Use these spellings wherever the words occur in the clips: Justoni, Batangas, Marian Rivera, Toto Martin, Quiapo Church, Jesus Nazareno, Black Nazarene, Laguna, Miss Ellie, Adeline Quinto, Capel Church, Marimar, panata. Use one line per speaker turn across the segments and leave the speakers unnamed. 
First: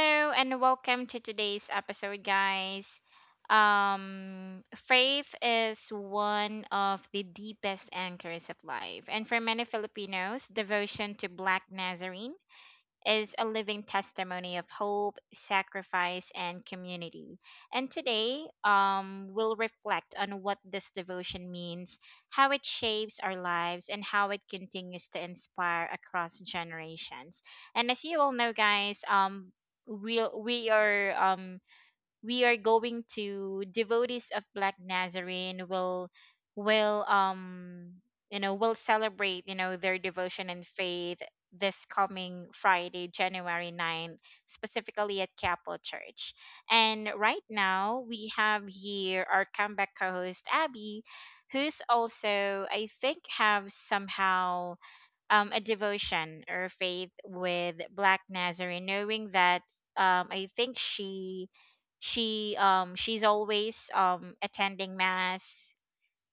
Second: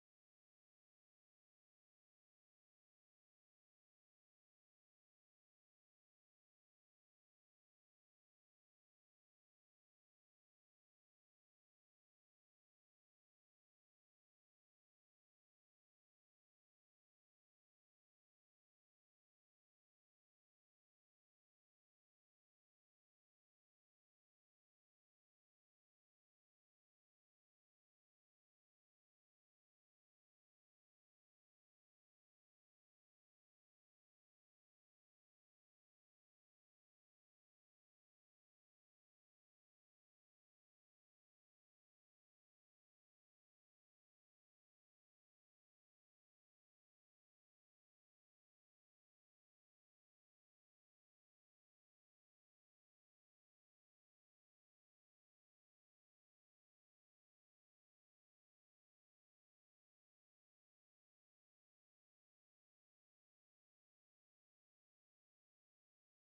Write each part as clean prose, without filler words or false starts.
Hello and welcome to today's episode, guys. Faith is one of the deepest anchors of life, and for many Filipinos, devotion to Black Nazarene is a living testimony of hope, sacrifice, and community. And today, we'll reflect on what this devotion means, how it shapes our lives, and how it continues to inspire across generations. And as you all know, guys, we we are um we are going to devotees of Black Nazarene will will um will celebrate their devotion and faith this coming Friday, January 9, specifically at Capel Church. And right now we have here our comeback co-host Abby, who's also I think have somehow a devotion or faith with Black Nazarene, knowing that I think she she's always attending mass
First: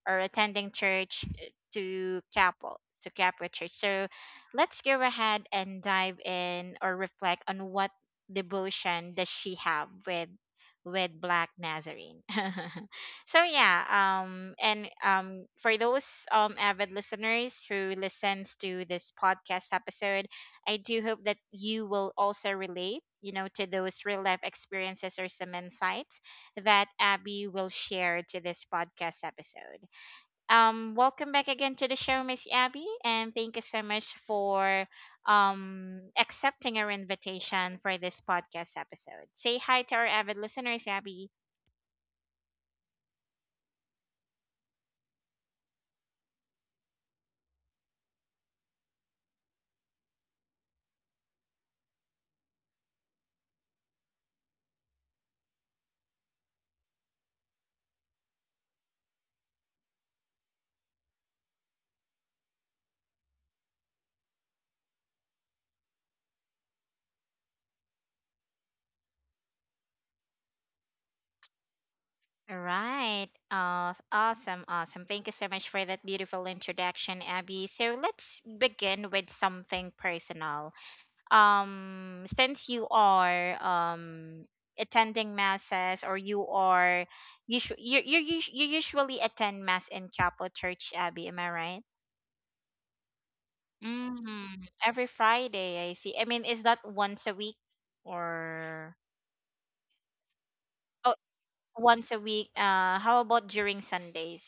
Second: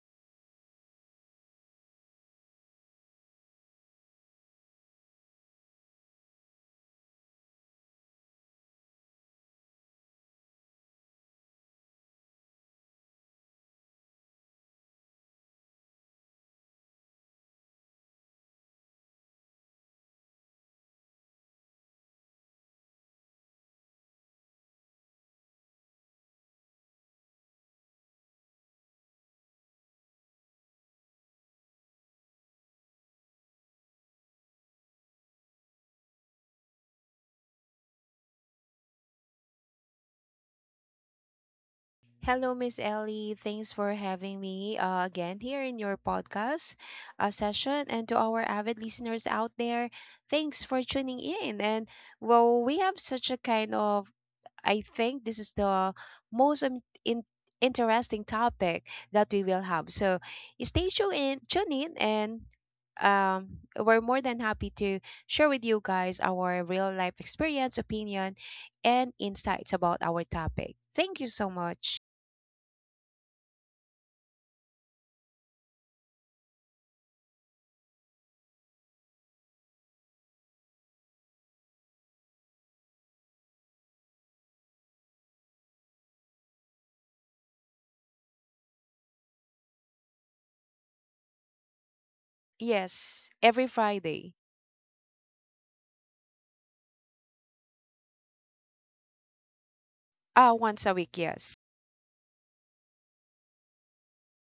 or attending church to Capel Church. So let's go ahead and dive in or reflect on what devotion does she have with Black Nazarene. So yeah, and for those avid listeners who listens to this podcast episode, I do hope that you will also relate, you know, to those real life experiences or some insights that Abby will share to this podcast episode. Welcome back again to the show, Miss Abby, and thank you so much for accepting our invitation for this podcast episode. Say hi to our avid listeners, Abby.
Hello, Miss Ellie. Thanks for having me again here in your podcast session. And to our avid listeners out there, thanks for tuning in. And well, we have such a kind of, I think this is the most in- interesting topic that we will have. So stay tuned in, tune in and we're more than happy to share with you guys our real life experience, opinion, and insights about our topic. Thank you so much.
All right. Awesome, awesome. Thank you so much for that beautiful introduction, Abby. So let's begin with something personal. Since you are attending masses or you are usu- you sh- you us- you usually attend mass in Chapel Church, Abbey, am I right?
Yes, every Friday.
Mm, every Friday, I see. I mean, is that once a week or?
Ah, once a
Oh,
week, yes.
once a week. Uh, how about during Sundays?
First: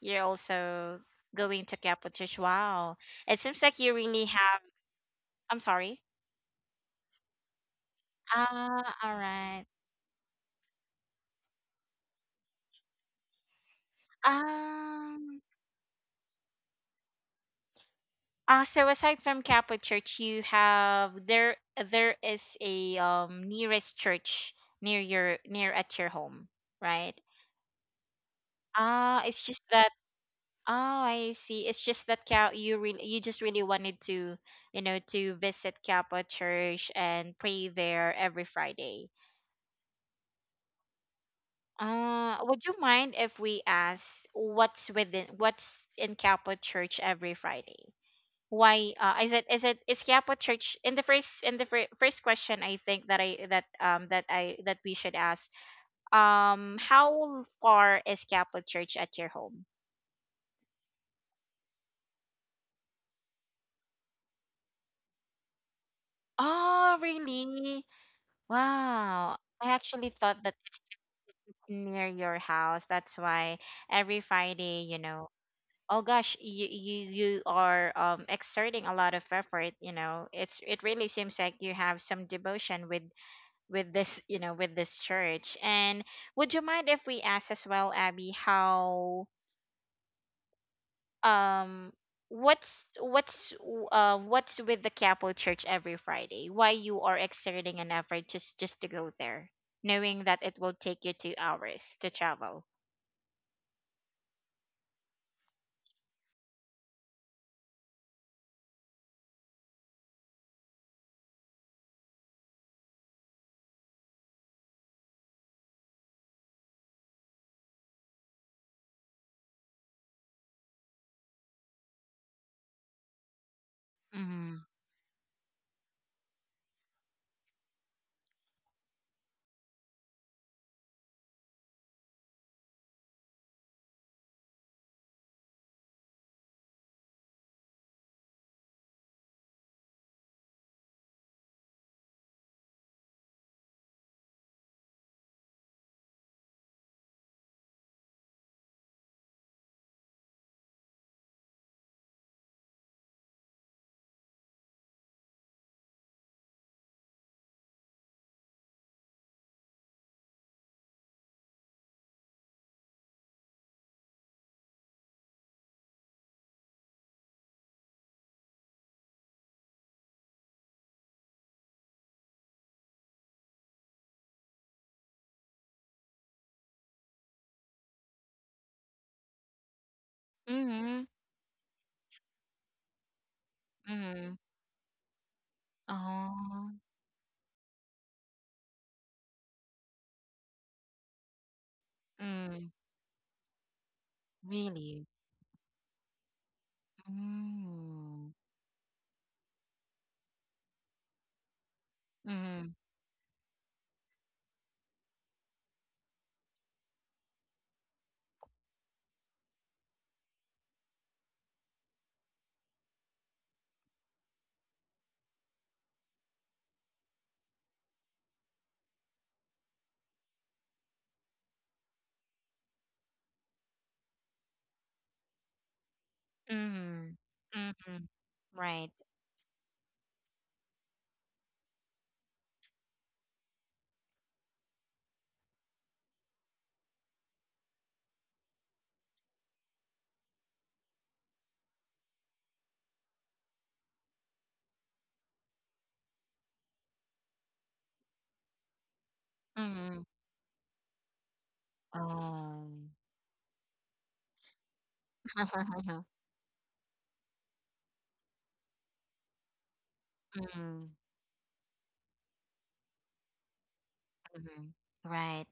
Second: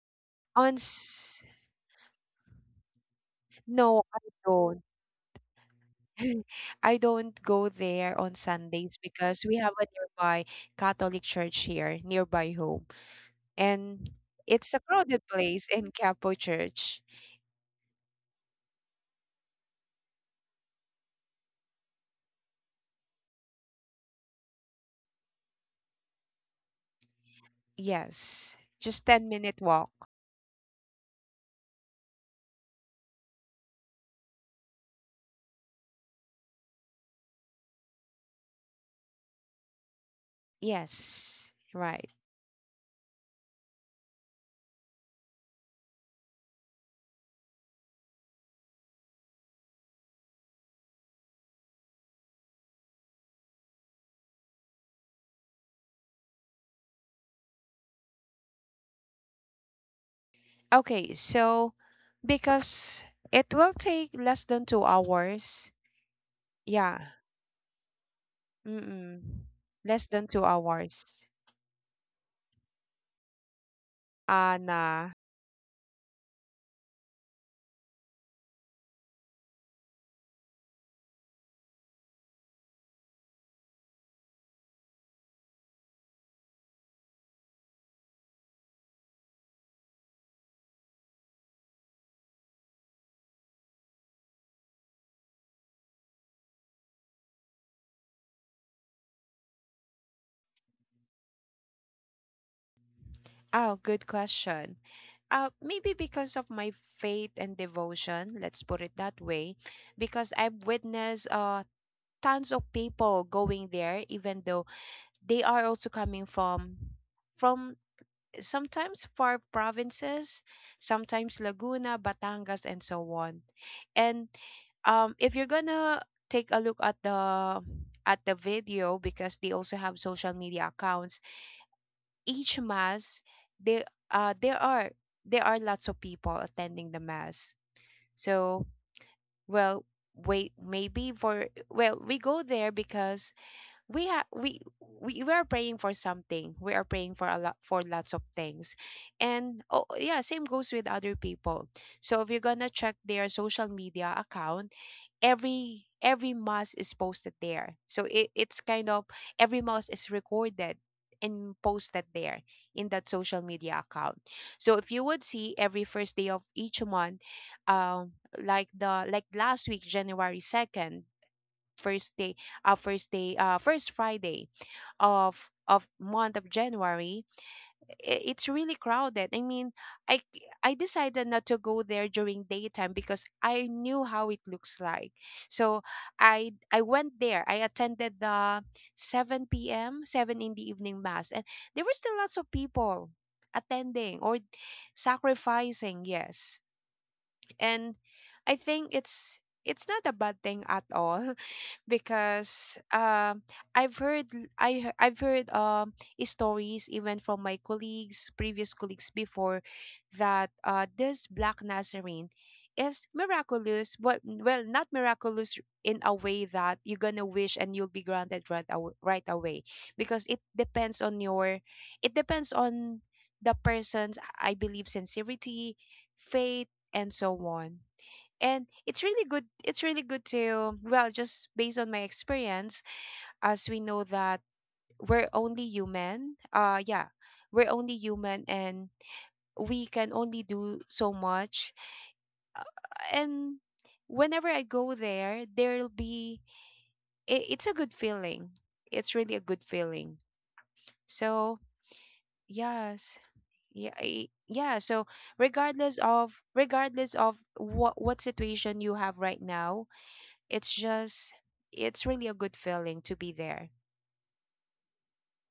You're
On
also
s-
going to Chapel Church. Wow, it seems like you
no, I
really have,
don't.
I'm sorry.
I don't go there on
Ah,
Sundays
all
because we
right.
have a nearby Catholic church here, nearby home. And it's a crowded
Um.
place in Capo Church.
So aside from Catholic Church, you have there, there is a nearest church near your near at your home, right?
Yes, just
Ah,
10
it's
minute
just that.
walk.
Oh, I see. It's just that Cal, you really, you just really wanted to, you know, to visit Catholic Church and pray there every Friday.
Yes, right.
Would you mind if we ask what's within, what's in Catholic Church every Friday? Why is it is Quiapo Church, in the first, in the first question I think that I that we should ask, how far is Quiapo Church at your home?
Okay, so because it will take less than 2 hours.
Oh
Yeah.
really?
Mm-mm.
Wow. I
Less
actually
than
thought
two
that
hours.
it's near your house. That's why every Friday, you
Anna.
know, oh gosh, you are exerting a lot of effort, you know. It's, it really seems like you have some devotion with this, you know, with this church. And would you mind if we ask as well, Abby, how um what's what's with the Capel church every Friday, why you are exerting an effort just to go there knowing that it will take you 2 hours to travel?
Oh, good question. Maybe because of my faith and devotion, let's put it that way, because I've witnessed tons of people going there, even though they are also coming from sometimes far provinces, sometimes Laguna, Batangas, and so on. And
Mm-hmm.
if you're gonna take a look at the video because they also have social media accounts each mass there uh there are there are lots of people attending the mass, so well wait maybe for well, we go there because we are praying for something. We are praying for a lot, for lots of things, and oh yeah, same goes with other people. So if you're gonna check their social media account, every mass is posted there. So it's kind of, every mass is recorded and posted there in that social media account. So if you would see every first day of each month, um like the like last week, january 2nd, first day, first day, first friday of month of january, it's really crowded. I mean, I
Mm-hmm.
decided not to go there during daytime because I knew how
Mm-hmm.
it looks like. So I
Oh.
I went there. I attended the 7 p.m., 7 in the evening mass, and there were still lots of
Mm,
people attending or
really.
sacrificing, yes. And
Mm-hmm.
I think it's not a bad thing at all
Mm-hmm.
because um, I've heard l- I he- I've heard stories even from my colleagues, previous colleagues before, that uh, this black nazarene is miraculous, but well, not miraculous in a way that you're gonna wish and you'll be granted right, right away, because it depends on your, it depends on the person's, I believe, sincerity, faith, and so on.
Mm-hmm.
And
Right.
it's really good, it's really good to, well, just based on my experience, as we know that we're only human. Yeah, we're only human and we can only do so much. And whenever I go there, there'll be, it's a good feeling. It's really a good
Mm-hmm.
feeling. So
Oh.
yes, yeah. So regardless of regardless of what situation you have right now, it's
Mm-hmm.
just, it's really a good feeling to be there.
Right.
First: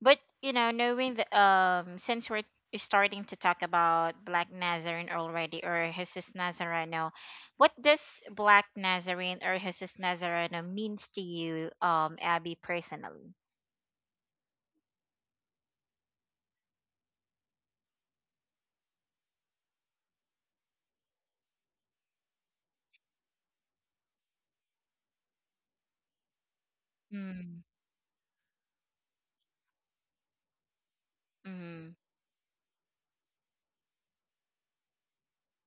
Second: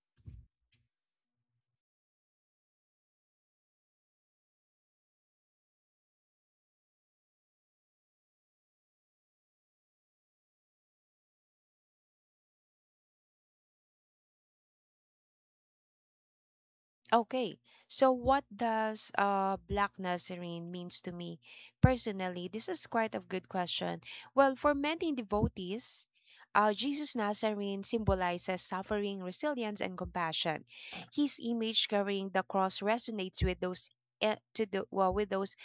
But you know, knowing that since we're starting to talk about Black Nazarene already or Jesus Nazareno, what does Black Nazarene or Jesus Nazareno means to you, Abby, personally?
Okay, so what does Black Nazarene means to me? Personally, this is quite a good question. Well, for many devotees, Jesus
Mm.
Nazarene symbolizes suffering, resilience, and compassion. His image
Mm.
carrying the cross resonates with those with those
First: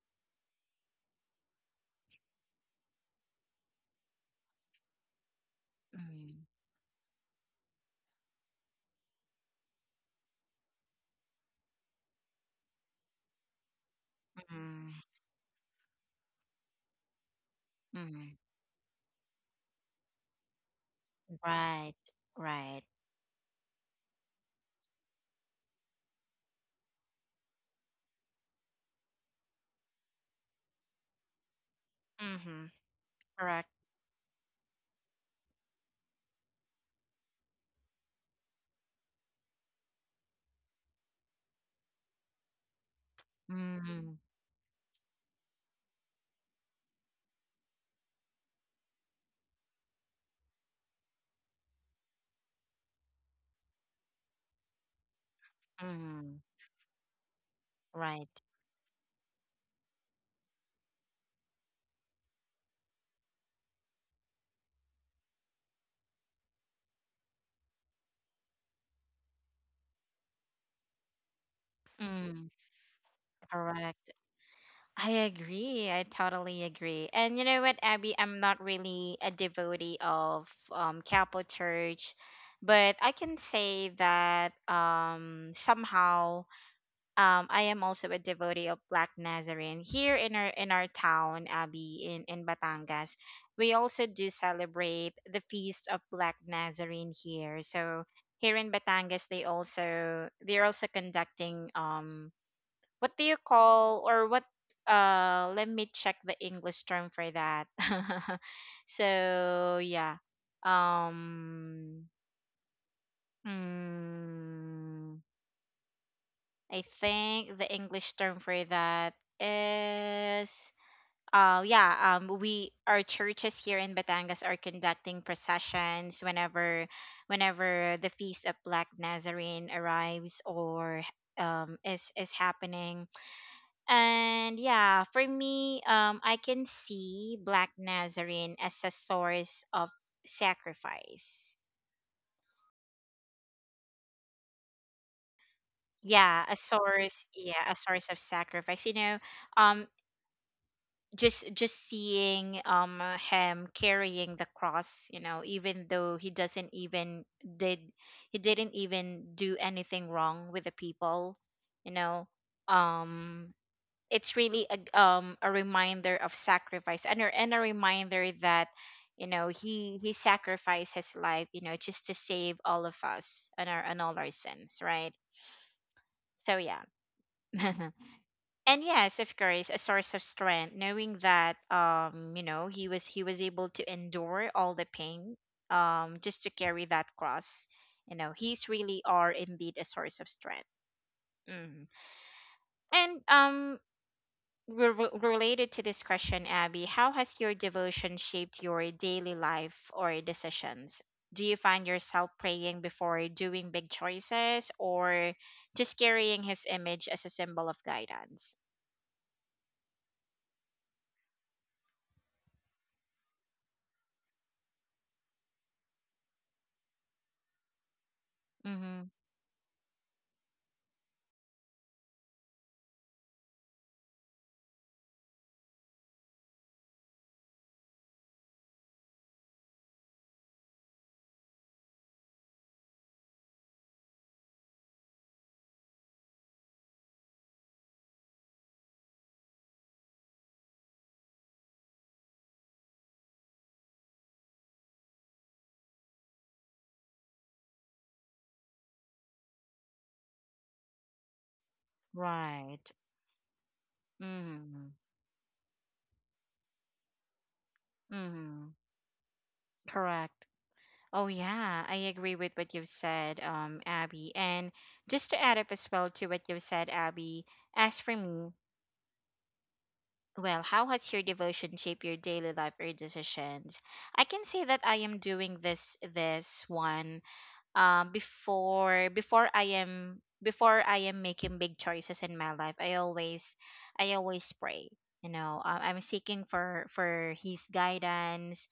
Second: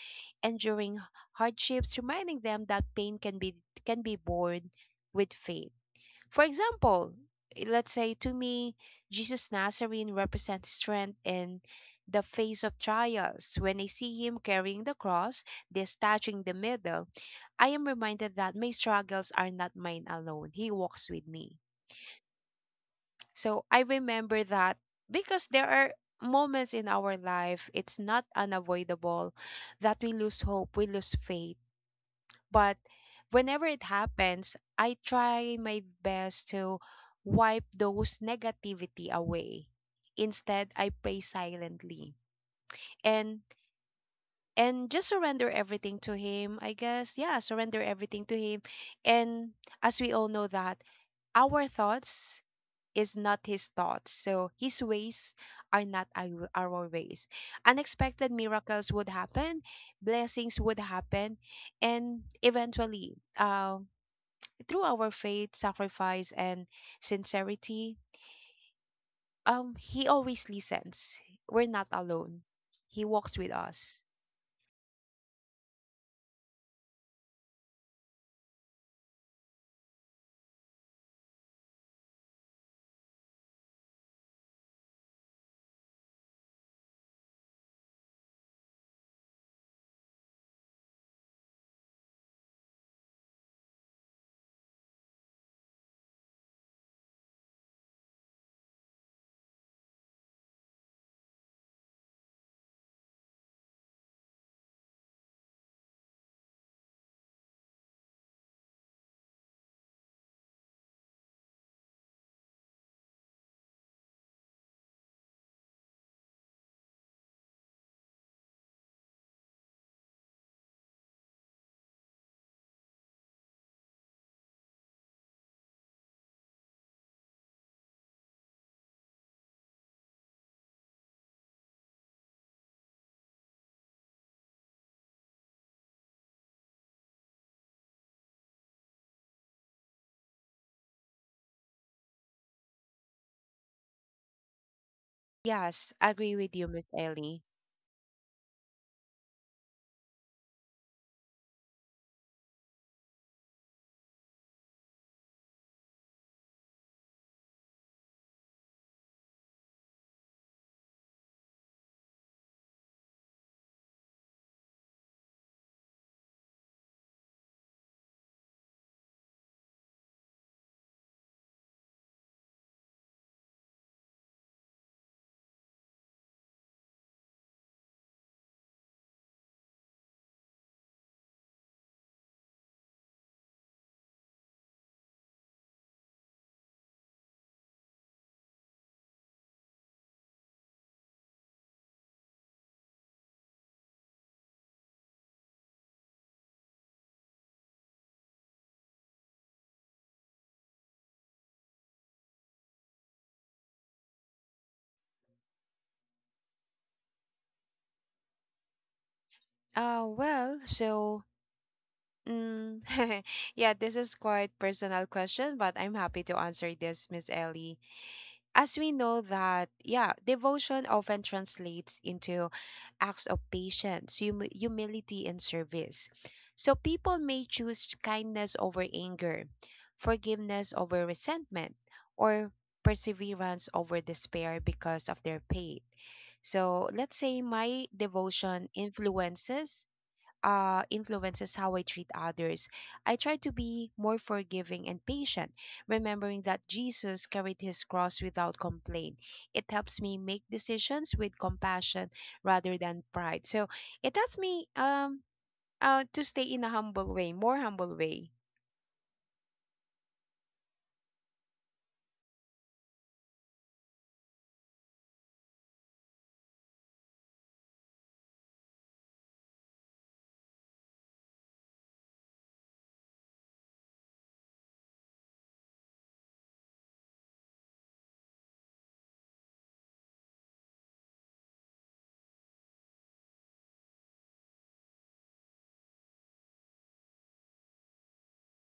enduring hardships, reminding them that pain can be borne with faith.
Mm.
For example, let's say to me, Jesus Nazarene represents strength in the face of trials. When I see him carrying
Mm.
the cross, this touching the middle, I am
Mm.
reminded that my struggles are not mine alone. He walks with me.
Right, right.
So I remember that, because there are moments in our life, it's not unavoidable that we lose hope, we lose faith,
Mm-hmm.
but whenever
Correct.
it happens, I try my best to wipe those negativity away. Instead, I pray silently, and
Mm.
just surrender everything to him. I guess, yeah, surrender everything to him. And as we all know that our thoughts is not his thoughts. So his ways are not
Mm.
our ways.
Right.
Unexpected miracles would happen, blessings would happen, and eventually, through our faith, sacrifice, and sincerity, He always listens. We're not alone.
Mm.
He walks with us.
Correct. I agree. I totally agree. And you know what, Abby? I'm not really a devotee of Catholic Church, but I can say that somehow I am also a devotee of Black Nazarene here in our, in our town, Abby, in Batangas. We also do celebrate the feast of Black Nazarene here. So here in Batangas, they also, they're also conducting what do you call, or what, let me check the English term for that. So yeah, um mm, I think the English term for that is, yeah, we, our churches here in Batangas are conducting processions whenever, whenever the feast of Black Nazarene arrives or is happening. And yeah, for me, I can see Black Nazarene as a source of sacrifice.
Yes, I agree
Yeah,
with
a
you, Miss
source.
Ellie.
Yeah, a source of sacrifice. You know, um, just seeing him carrying the cross. You know, even though he doesn't even did, he didn't even do anything wrong with the people. You know, um, it's really a a reminder of sacrifice and a reminder that you know he sacrificed his life, you know, just to save all of us and our, and all our sins, right? So yeah. And yes, of course, a source of strength knowing that you know he was, he was able to endure all the pain just to carry that cross. You know, he's really are indeed a source of strength. Mhm. And re- related to this question, Abby, how has your devotion shaped your daily life or decisions? Do you find yourself praying before doing big choices or just carrying his image as a symbol of guidance?
Uh, well, so, mm, yeah, this is quite personal question, but I'm happy to answer this, Miss Ellie. As we
Mm-hmm.
know that, yeah, devotion often translates into acts of patience, humility, and service. So people may choose kindness over anger, forgiveness over resentment, or perseverance over despair because of their faith. So let's say my devotion influences influences how I treat others. I try to be more forgiving and patient, remembering that Jesus carried his cross without complaint. It helps me make decisions with compassion rather
Right.
than pride. So it helps me
Mm-hmm.
to stay in a humble way, more humble way.
Mm-hmm. Correct. Oh, yeah, I agree with what you've said, Abby. And just to add up as well to what you've said, Abby, as for me, well, how has your devotion shaped your daily life or decisions? I can say that I am doing this this one before I am making big choices in my life. I always, I always pray. You know, I'm seeking for His guidance.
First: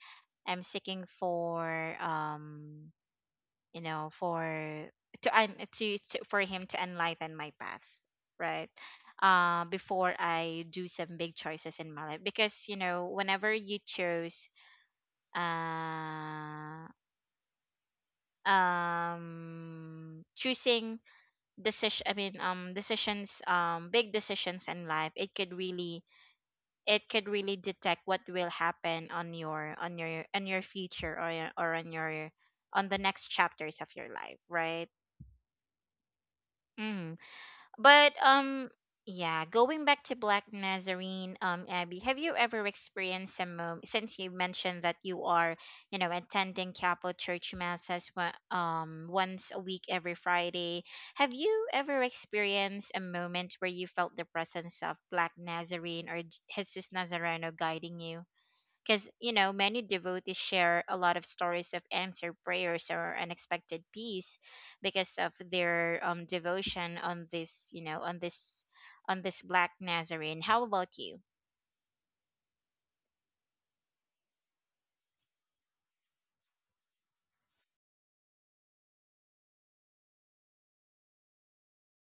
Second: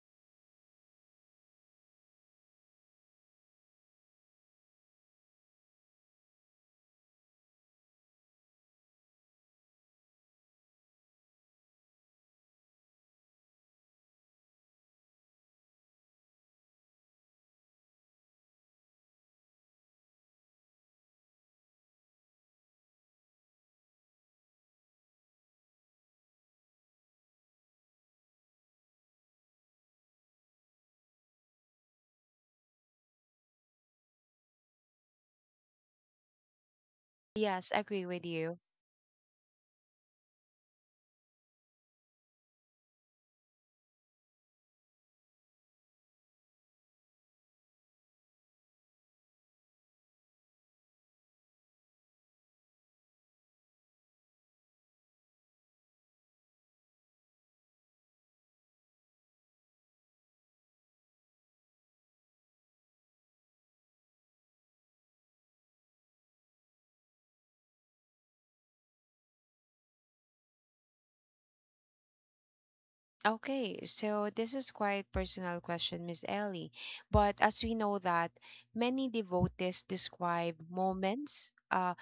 I'm seeking for um you know for to for him to enlighten my path, right? Before I do some big choices in my life, because you know whenever you chose uh choosing decision, I mean, decisions, big decisions in life, it could really, it could really detect what will happen on your, on your, on your future or on your, on the next chapters of your life, right? Mm.
Yes, agree
But
with you.
yeah, going back to Black Nazarene, Abby, have you ever experienced a moment since you mentioned that you are, you know, attending Chapel Church masses once a week every Friday? Have you ever experienced a moment where you felt the presence of Black Nazarene or Jesus Nazareno guiding you? Because you know many devotees share a lot of stories of answered prayers or unexpected peace because of their devotion on this, you know, on this, on this Black Nazarene. How about you?
Okay, so this is quite personal question, Miss Ellie. But as we know that many devotees describe moments uh,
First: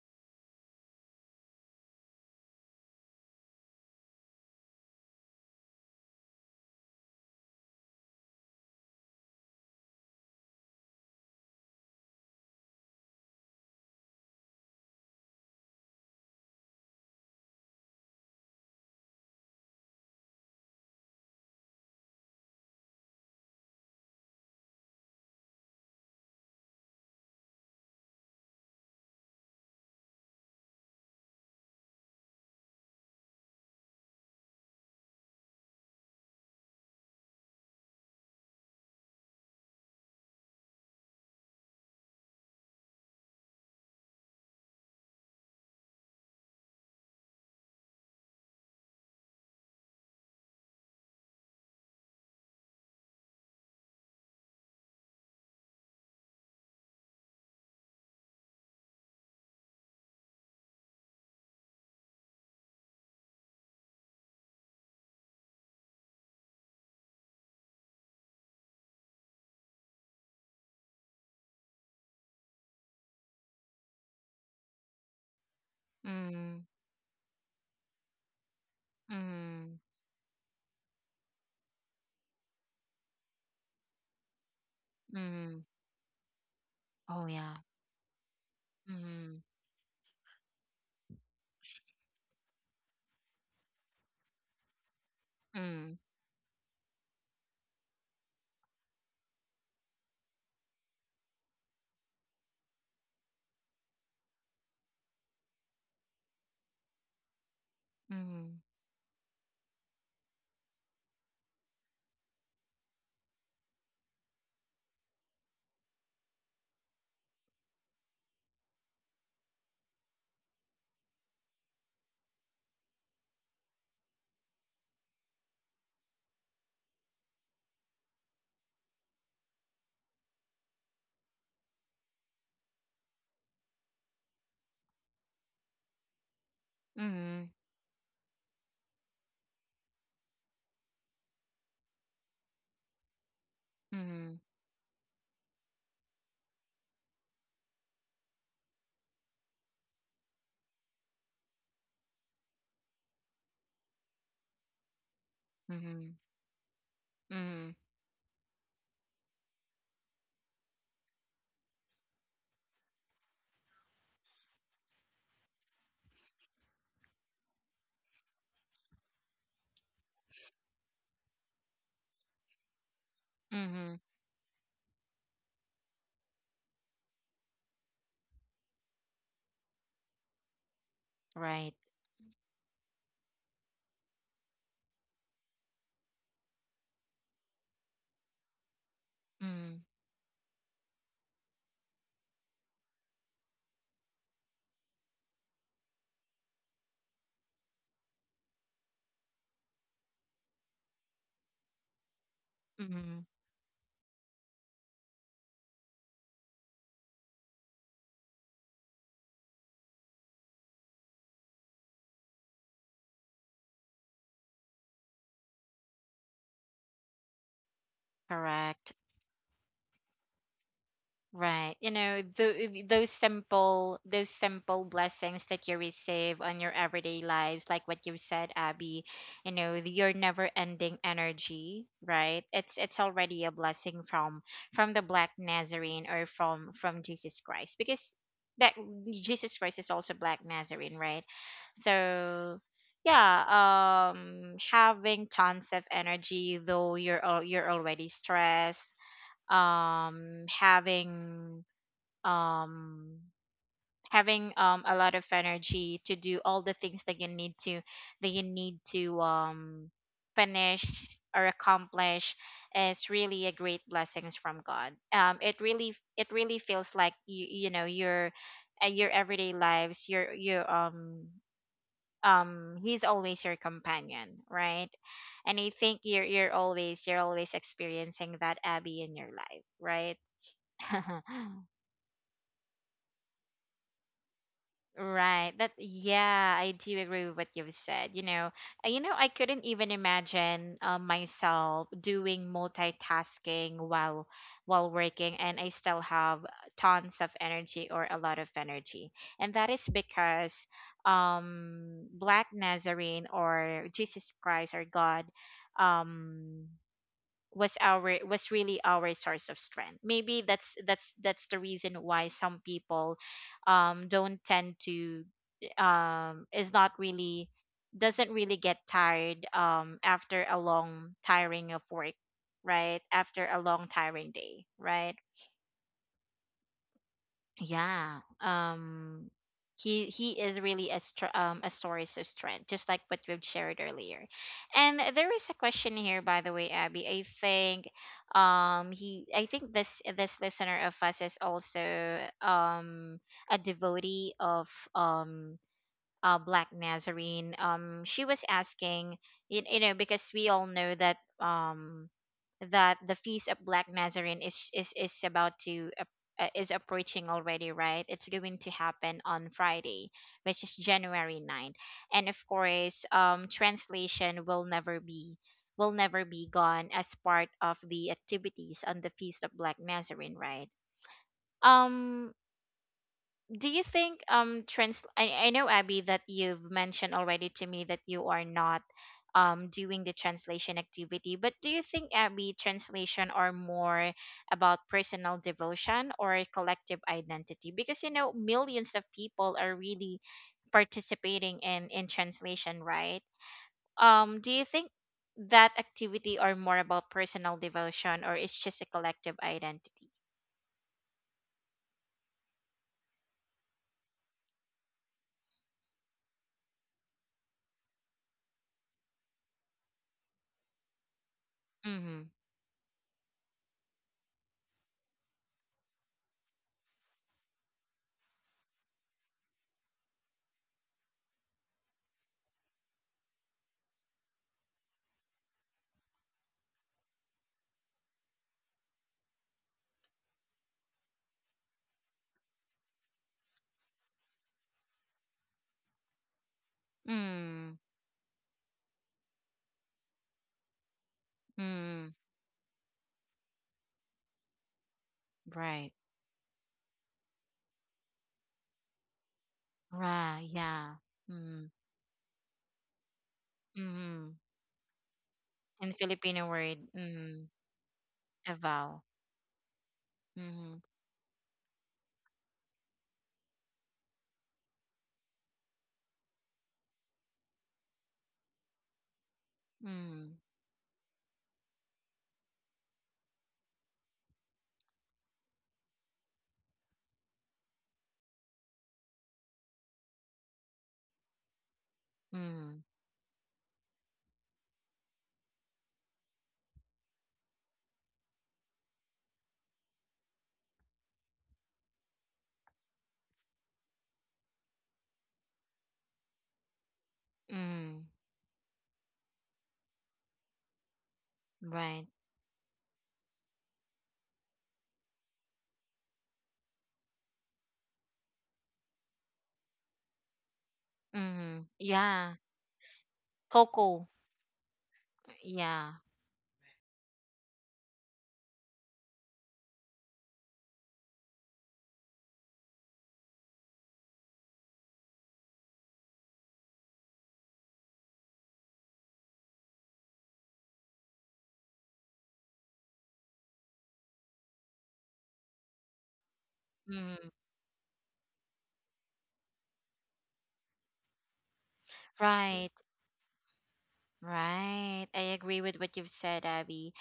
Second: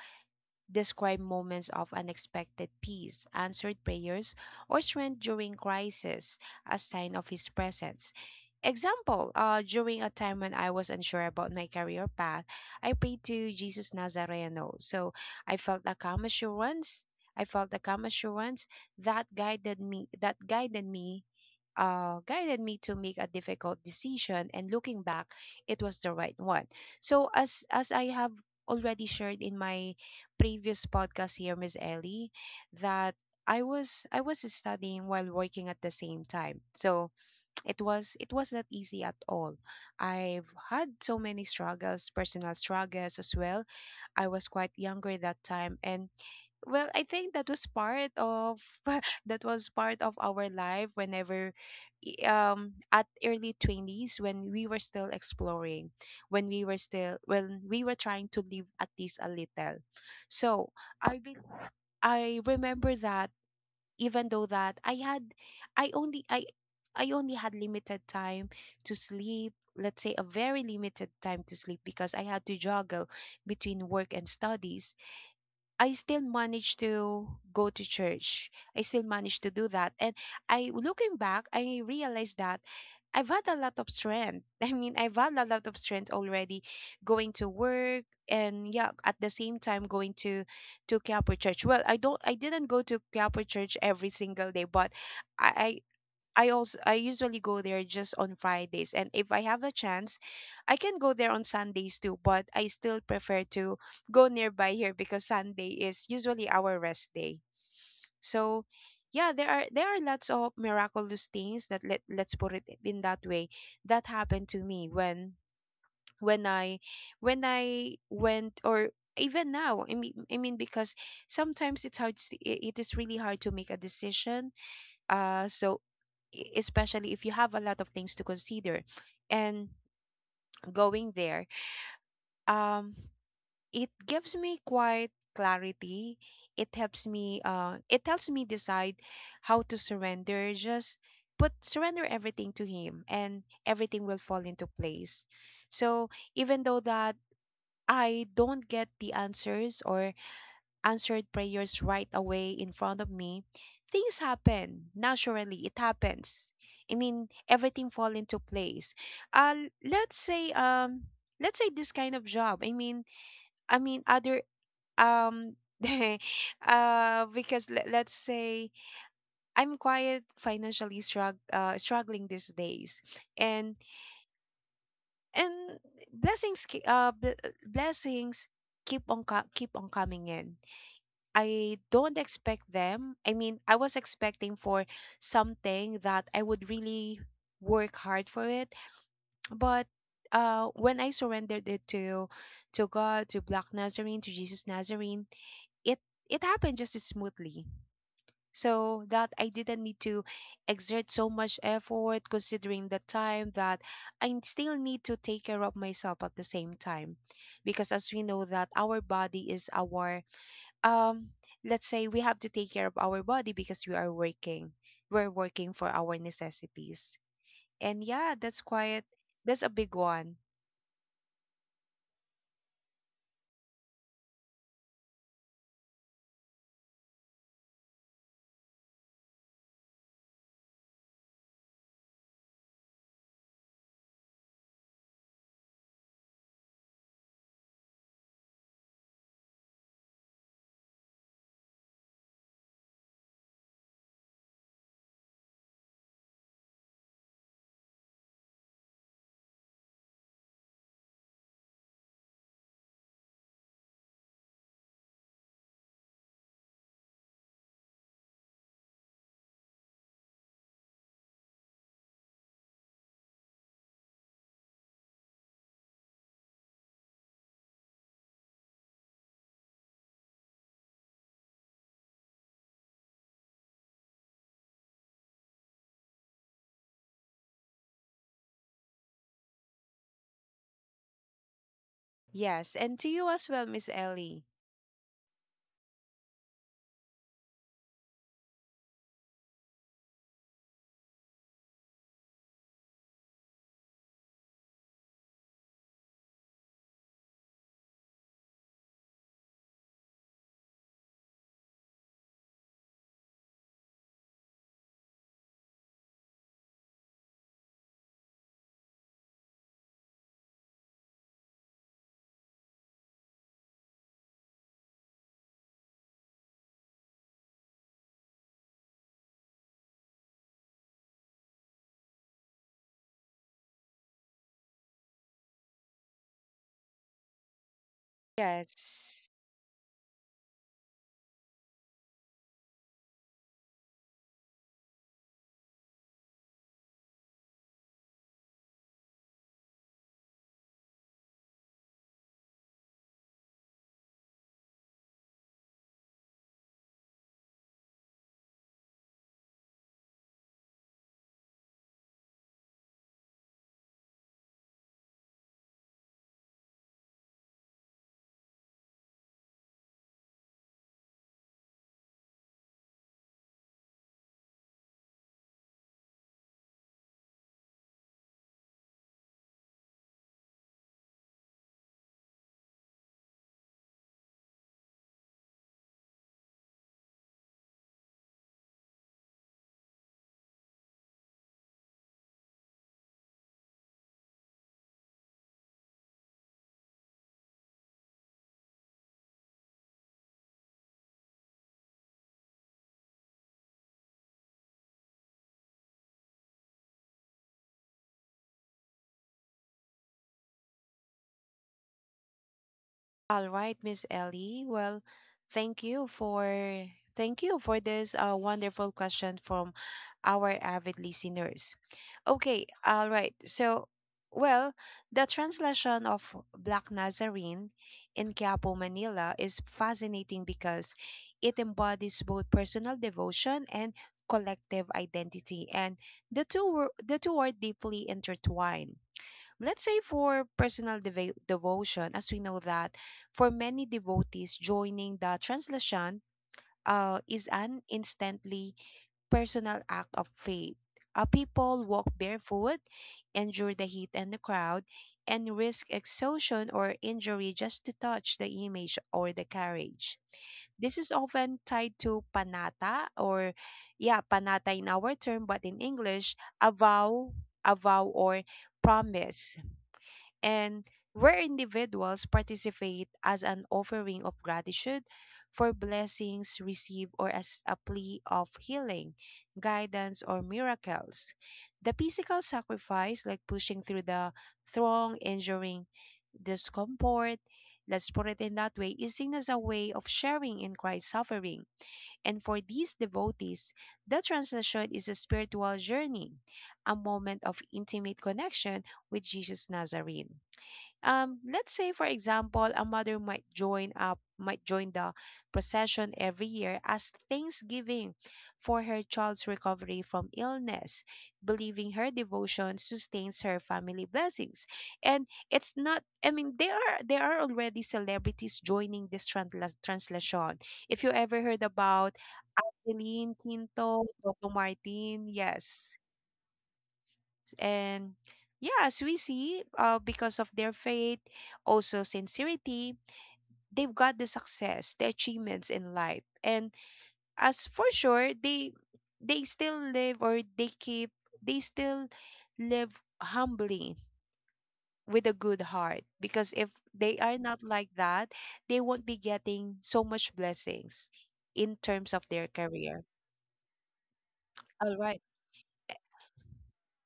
describe moments of unexpected peace, answered prayers, or strength during crisis as sign of his presence. Example, during a time when I was unsure about my career path, I prayed to Jesus Nazareno. So I felt a calm assurance. I felt a calm assurance that guided me to make a difficult decision, and looking back, it was the right one. So as I have already shared in my previous podcast here, Miss Ellie, that i was studying while working at the same time. So it was not easy at all. I've had so many struggles, personal struggles as well. I was quite younger that time, and well, I think that was part of that was part of our life, whenever at early 20s, when we were still exploring, when we were trying to live at least a little. So, I be, I remember that, even though that I had I only I I only had limited time to sleep, let's say a very limited time to sleep, because I had to juggle between work and studies, I still
Mm.
managed to go to church. I still managed to do
Mm.
that. And I, looking back, I realized that I've had a lot of strength. I mean, I've had a
Mm.
lot of strength already,
Oh
going to
yeah.
work and yeah, at the
Mm.
same time going to Quiapo Church. Well, I didn't go to Quiapo Church every single day, but I,
Mm.
I also I usually go there just on Fridays, and if I have a chance, I can go there on Sundays too, but I still prefer to go nearby here because Sunday is usually our rest day.
Mm.
So yeah, there are lots of miraculous things that, let let's put it in that way, that happened to me when when I when I went, or even now, I mean because sometimes it's hard to, it is really hard to make a decision, so, especially if you have a lot of things to consider. And going there, um, it gives me quite clarity. It helps me.
Mm.
It helps me decide how to surrender. Just put surrender everything to Him, and everything will
Mm.
fall into place. So even though that I don't get the answers or answered prayers right away in front of me, things happen naturally. It
Mm.
happens. I mean,
Mm.
everything fall into place. Uh, let's say um, let's say this kind of job. I mean other um. Uh because let's say I'm quite struggling these days, and
Mm.
and blessings ke- uh b- blessings keep on coming in.
Right.
I don't expect them. I mean, I was expecting for something that I would really work hard for it.
Mm.
But when I surrendered it to God, to Black Nazarene, to Jesus Nazarene, it it happened just as smoothly. So that I didn't need to exert so much effort, considering the
Mm.
time that I still need to take care of myself at the same time, because as we know that our body is our um, let's say we have to take care of our body because we're working for our necessities. And yeah, that's
Correct.
quite, that's a big one.
Right. You know, those simple, those simple blessings that you receive on your everyday lives, like what you said, Abby, you know, your never ending energy, right? It's already a blessing from the Black Nazarene or from Jesus Christ, because that Jesus Christ is also Black Nazarene, right? So yeah, having tons of energy though you're already stressed, having um having a lot of energy to do all the things that you need to, that you need to finish or accomplish is really a great blessings from God. It really, it really feels like you know, your everyday lives, your he's always your companion, right? And I think you're always experiencing that, Abby, in your life, right?
Yes, and to you as well, Miss Ellie.
Right. That, yeah, I do agree with what you've said. You know, I couldn't even imagine myself doing multitasking while working, and I still have tons of energy or a lot of energy, and that is because Black Nazarene or Jesus Christ or God um was really our source of strength. Maybe that's the reason why some people don't tend to, is not really, doesn't really get tired after a long tiring of work, right? After a long tiring day, right? Yeah.
Yes,
Um, he is really a a source of strength, just like what we've shared earlier. And there is a question here, by the way, Abby. I think he, I think this, this listener of us is also um a devotee of um Black Nazarene. She was asking, you know, because we all know that that the feast of Black Nazarene is, is about to is approaching already, right? It's going to happen on Friday, which is January 9th. And of course, translation will never be, will never be gone as part of the activities on the feast of Black Nazarene, right? Um do you think I know, Abby, that you've mentioned already to me that you are not doing the translation activity, but do you think, Abby, translation are more about personal devotion or collective identity? Because you know millions of people are really participating in translation, right? Do you think that activity are more about personal devotion or it's just a collective identity?
all right, Miss Ellie, well, thank you for thank you for this wonderful question from our avid listeners.
Mhm.
Okay, all right. So, well, the translation of Black Nazarene in Quiapo, Manila is fascinating because it embodies both personal devotion and collective identity, and the two are deeply intertwined. Let's say for personal devotion. As we know that for many devotees, joining the translation is
Mm.
an instantly personal act of faith. People walk
Mm.
barefoot, endure the heat and the crowd, and risk
Right.
exhaustion or injury just to touch the image or the carriage.
Ra,
This
yeah.
is often
Mm.
tied to panata or, yeah,
Mhm.
panata in our term, but in
In
English,
Filipino
a
word,
vow,
mm,
a vow or
a vow.
promise, and
Mhm.
where individuals participate as an offering of gratitude for blessings received or as a plea of healing, guidance,
Mm.
or miracles. The physical sacrifice, like pushing through the throng, enduring discomfort, let's put it in that way, is seen as a way of sharing in Christ's suffering. And for
Mm.
these devotees, the translation is a spiritual journey, a moment of intimate connection with Jesus Nazarene. Let's say for example a mother might join up might join the procession every year as
Mm.
thanksgiving for her child's recovery from illness, believing
Right.
her devotion sustains her family blessings. And it's not, I mean, there are already celebrities joining this translation. If you ever heard
Mhm.
about
Yeah.
Adeline Quinto,
Coco.
Toto Martin, yes.
Yeah.
And yeah, as we see, because of their faith, also sincerity, they've got the success, the achievements in life. And as for sure, they still live or they keep they still live humbly with a good heart, because if they
Mhm.
are not like that, they won't be getting so much blessings in terms of their
Right.
career. All
Right,
right.
I agree with what you've said, Abby.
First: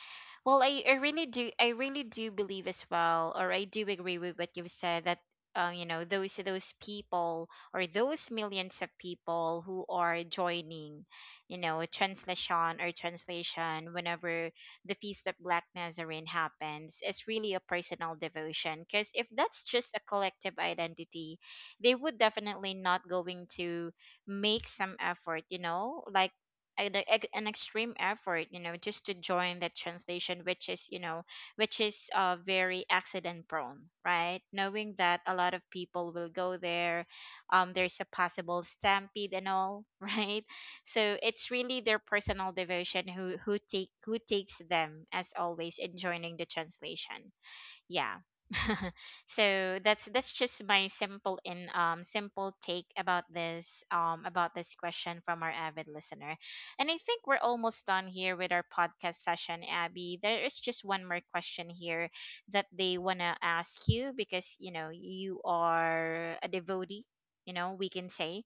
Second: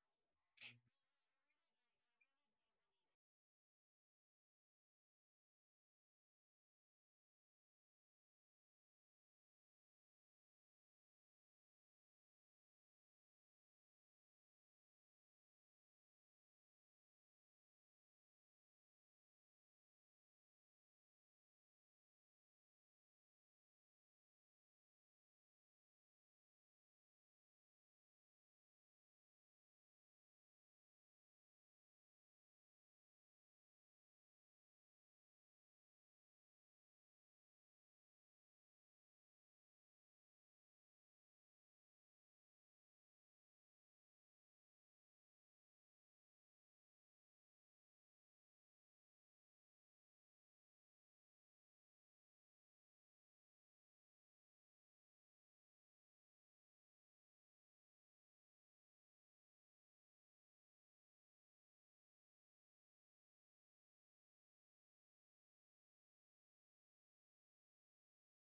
Well, I really do believe as well, or I do agree with what you've said that you know, those people or those millions of people who are joining, you know, a translation or translation whenever the Feast of Black Nazarene happens, it's really a personal devotion. Because if that's just a collective identity, they would definitely not going to make some effort, you know, like an extreme effort, you know, just to join the translation, which is, you know, which is very accident prone, right, knowing that a lot of people will go there, there's a possible stampede and all right, so it's really their personal devotion who take who takes them as always in joining the translation, yeah. So that's just my simple in simple take about this about this question from our avid listener. And I think we're almost done here with our podcast session, Abby. There is just one more question here that they want to ask you because you know you are a devotee, you know, we can say,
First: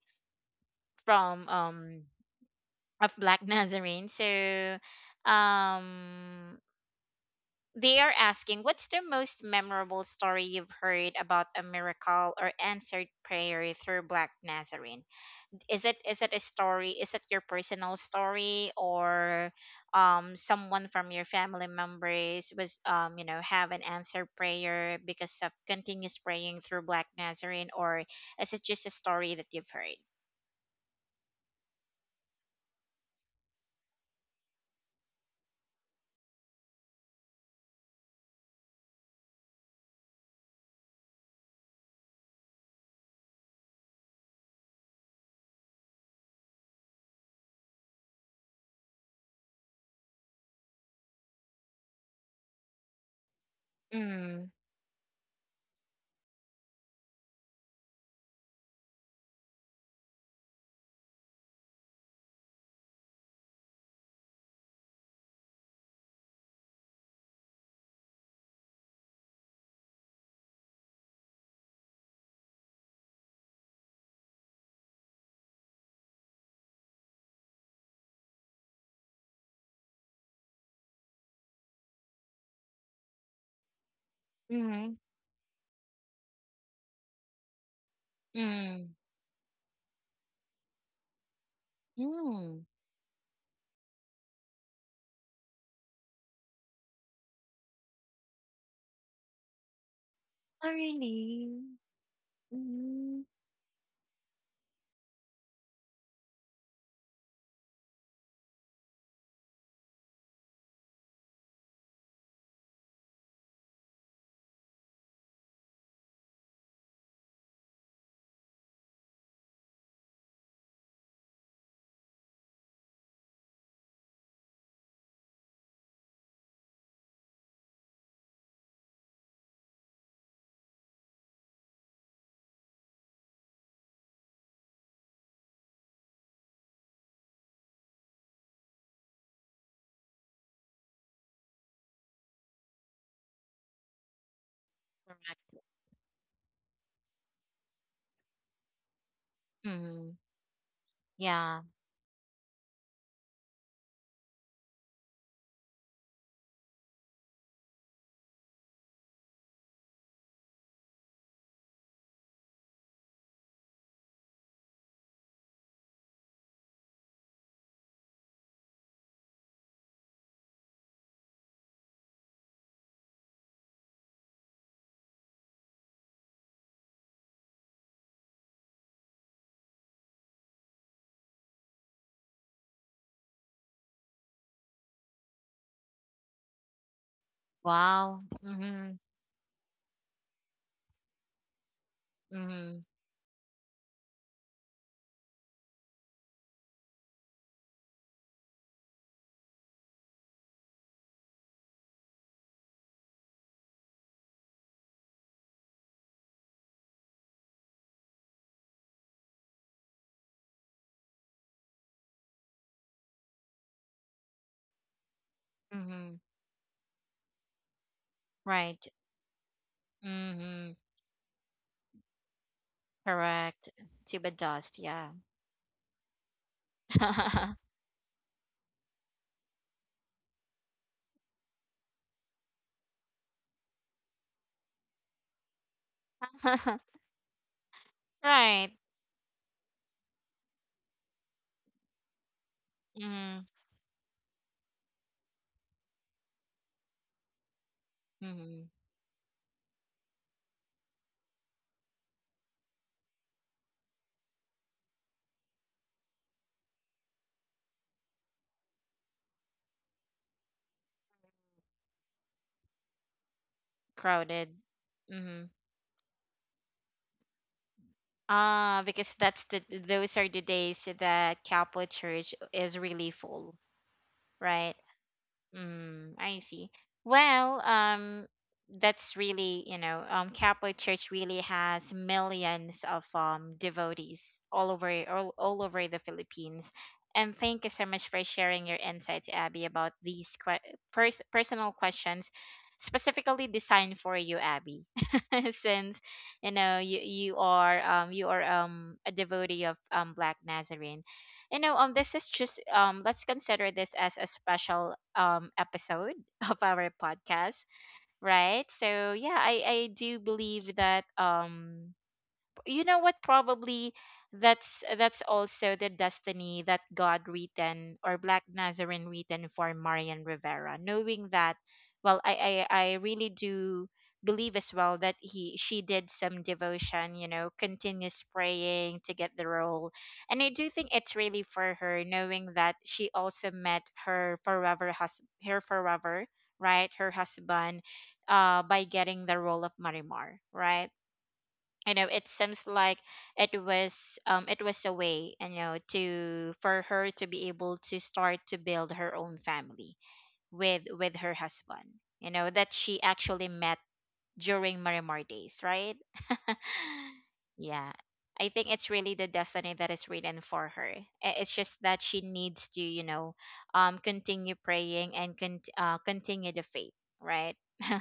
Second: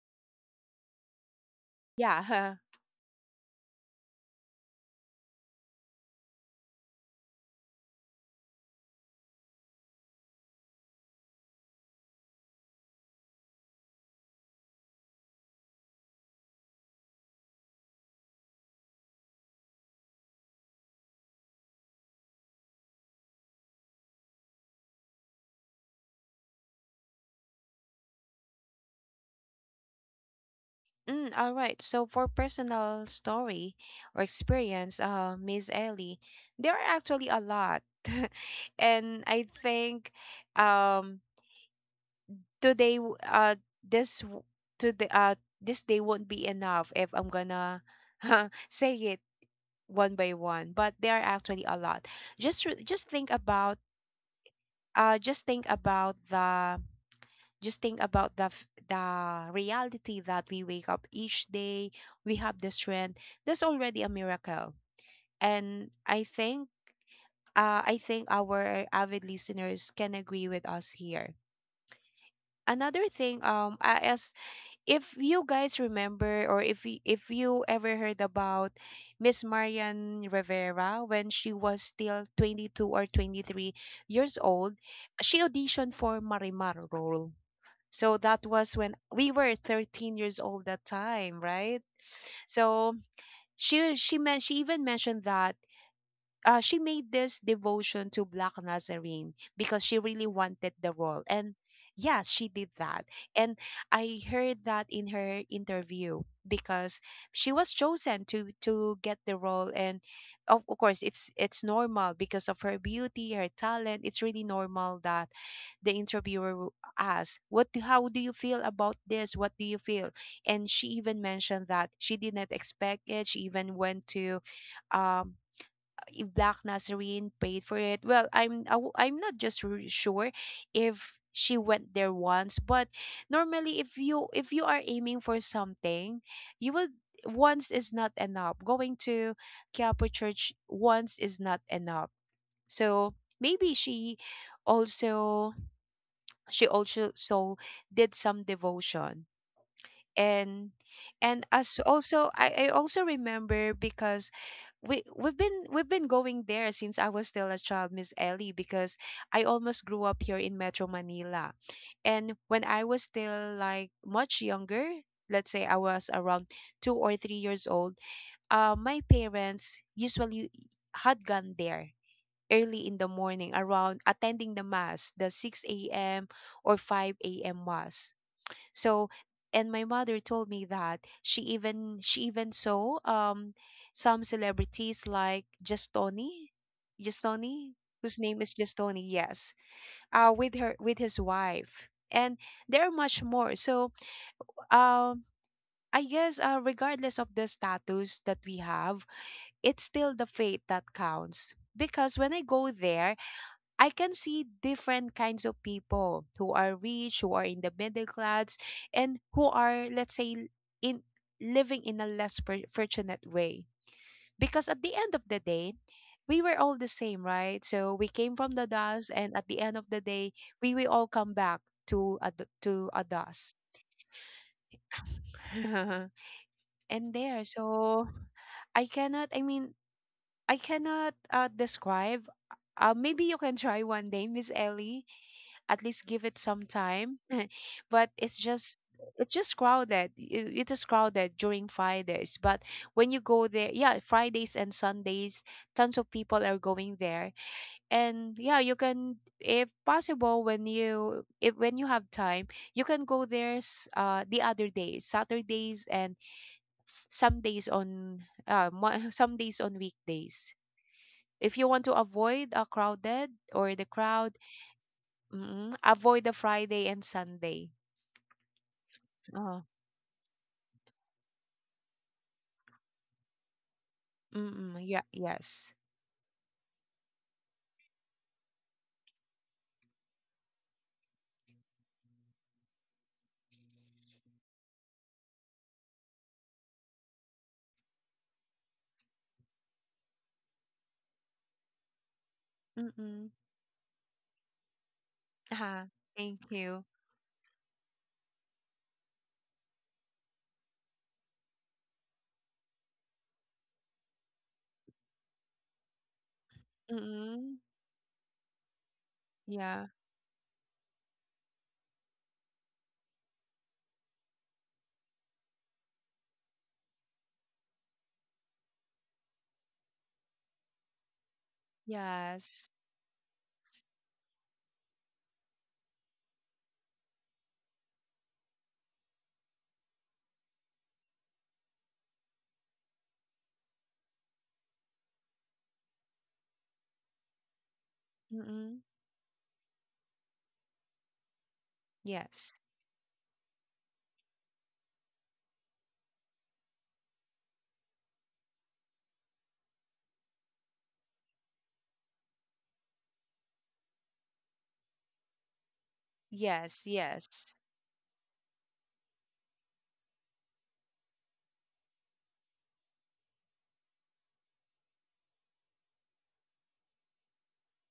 from
Yeah.
of Black Nazarene. So um they are asking, what's the most memorable story you've heard about a miracle or answered prayer through Black Nazarene? Is it a story? Is it your personal story or someone from your family members was you know have an answered prayer because of continuous praying through Black Nazarene, or is it just a story that you've heard?
All right. So for personal story or experience, Miss Ellie, there are actually a lot, and I think, um, today, this w- today, this day won't be enough if I'm gonna say it one by one. But there are actually a lot. Just think about,
Mm.
uh, just think about the just think about the reality that we wake up each day, we have the strength. That's already a miracle. And I think, I think our avid listeners can agree with us here. Another thing, as if you guys remember, or if you ever heard about Miss Marian Rivera when she was still 22 or 23 years old,
Mm.
she auditioned for Marimar role. So that was
Mm.
when we were 13 years old that time, right?
Mm.
So she even mentioned that, she made this devotion to Black Nazarene because she really
Oh,
wanted the role. And
really?
yes, she did that.
Mm.
And I heard that in her interview. Because she was chosen to get the role. And of course it's normal, because of her beauty, her talent, it's really normal that the interviewer will ask how do you feel about this, what do you feel. And she even mentioned that she did not expect it. She even went to, um, if Black Nazarene paid for it. Well, I'm not just sure if she went there once, but normally if you are aiming for something, you would, once is not enough. Going to Quiapo Church once is not enough. So maybe she
Correct.
also, she also so did some devotion.
Mm.
and and
Yeah.
as also I also remember, because we've been going there since I was still a child, Miss Ellie, because I almost grew up here in Metro Manila. And when I was still like much younger, let's say I was around 2 or 3 years old, my parents usually had gone there early in the morning, around attending the mass, the 6 a.m. or 5 a.m. mass. So, and my mother told me that she even saw, um, some celebrities like Justoni, Justoni,
Wow.
whose name is
Mhm.
Justoni, yes, with her with his wife, and
Mhm.
there are much more. So, um. I guess, regardless of the status that we have, it's still the faith that counts. Because when I go there, I can see different kinds of people who are rich, who are in the middle class, and who are, let's say, in living in a fortunate way. Because at the end of the day,
Mhm.
we were all the same, right? So we came from the
Right.
dust, and at the end of the day,
Mhm.
we will all come back to to a dust.
Correct. Tuba dust. Yeah.
And there, so I cannot, I mean, I cannot, describe. Maybe you can try one day, Miss Ellie. At least give it some time. But it's
Right.
just, it's just crowded. It is crowded during Fridays. But when you
Mhm.
go there, yeah, Fridays and Sundays, tons of people are going there. And yeah,
Mhm.
you can, if possible, when you if when you have time, you can go there. The other days, Saturdays, and some days on, some days on weekdays, if you want to avoid a crowded or the crowd.
Crowded. Mhm.
Mm, avoid the Friday and Sunday.
Ah, because that's the
Oh,
those are the days that Catholic Church is really full, right?
mm-mm, yeah, yes.
Mm, I see. Well, that's really, you know, Catholic Church really has millions of devotees all over the Philippines. And thank you so much for sharing your insights, Abby, about these que pers personal questions
Mm-mm.
specifically designed for you, Abby.
Uh-huh.
Since,
Thank
you know,
you.
you are you are a devotee of Black Nazarene, you know, this is just let's consider this as a special episode of our podcast,
Mm-mm.
right? So yeah, I
Yeah.
do believe that you know what, probably that's also the destiny that God written, or Black Nazarene written for Marian Rivera, knowing that, well, i
Yes.
i, I really do believe as well that he she did some devotion, you know, continuous praying to get the role. And I do think it's really for her, knowing that she also met her forever, right, her husband, uh, by
Mm-mm.
getting the role of Marimar, right? You know, it seems
Yes.
like it was a way, you know, to for her to be able to start to build her own family with her husband, you know, that she actually met during Marimar days, right.
Yes, yes.
Yeah, I think it's really the destiny that is written for her. I- it's just that she needs to, you know, continue praying and continue the faith, right.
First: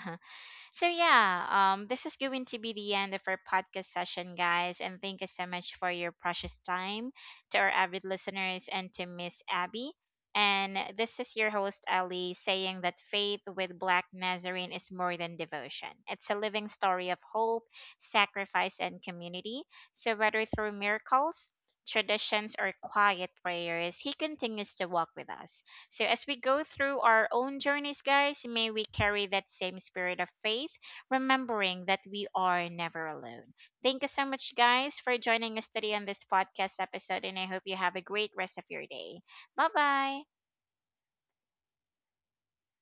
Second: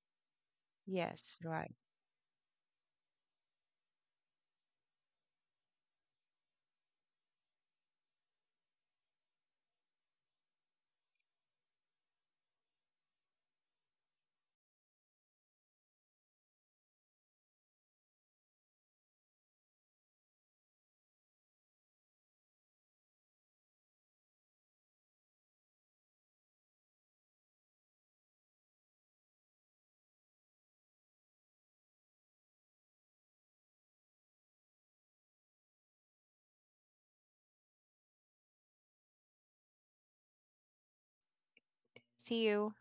So
Yes,
yeah,
right.
this is going to be the end of our podcast session, guys, and thank you so much for your precious time to our avid listeners and to Miss Abby. And this is your host Ali saying that faith with Black Nazarene is more than devotion. It's a living story of hope, sacrifice, and community. So whether through miracles, traditions, or quiet prayers, he continues to walk with us. So, as we go through our own journeys, guys, may we carry that same spirit of faith, remembering that we are never alone. Thank you so much, guys, for joining us today on this podcast episode, and I hope you have a great rest of your day. Bye bye.
See you.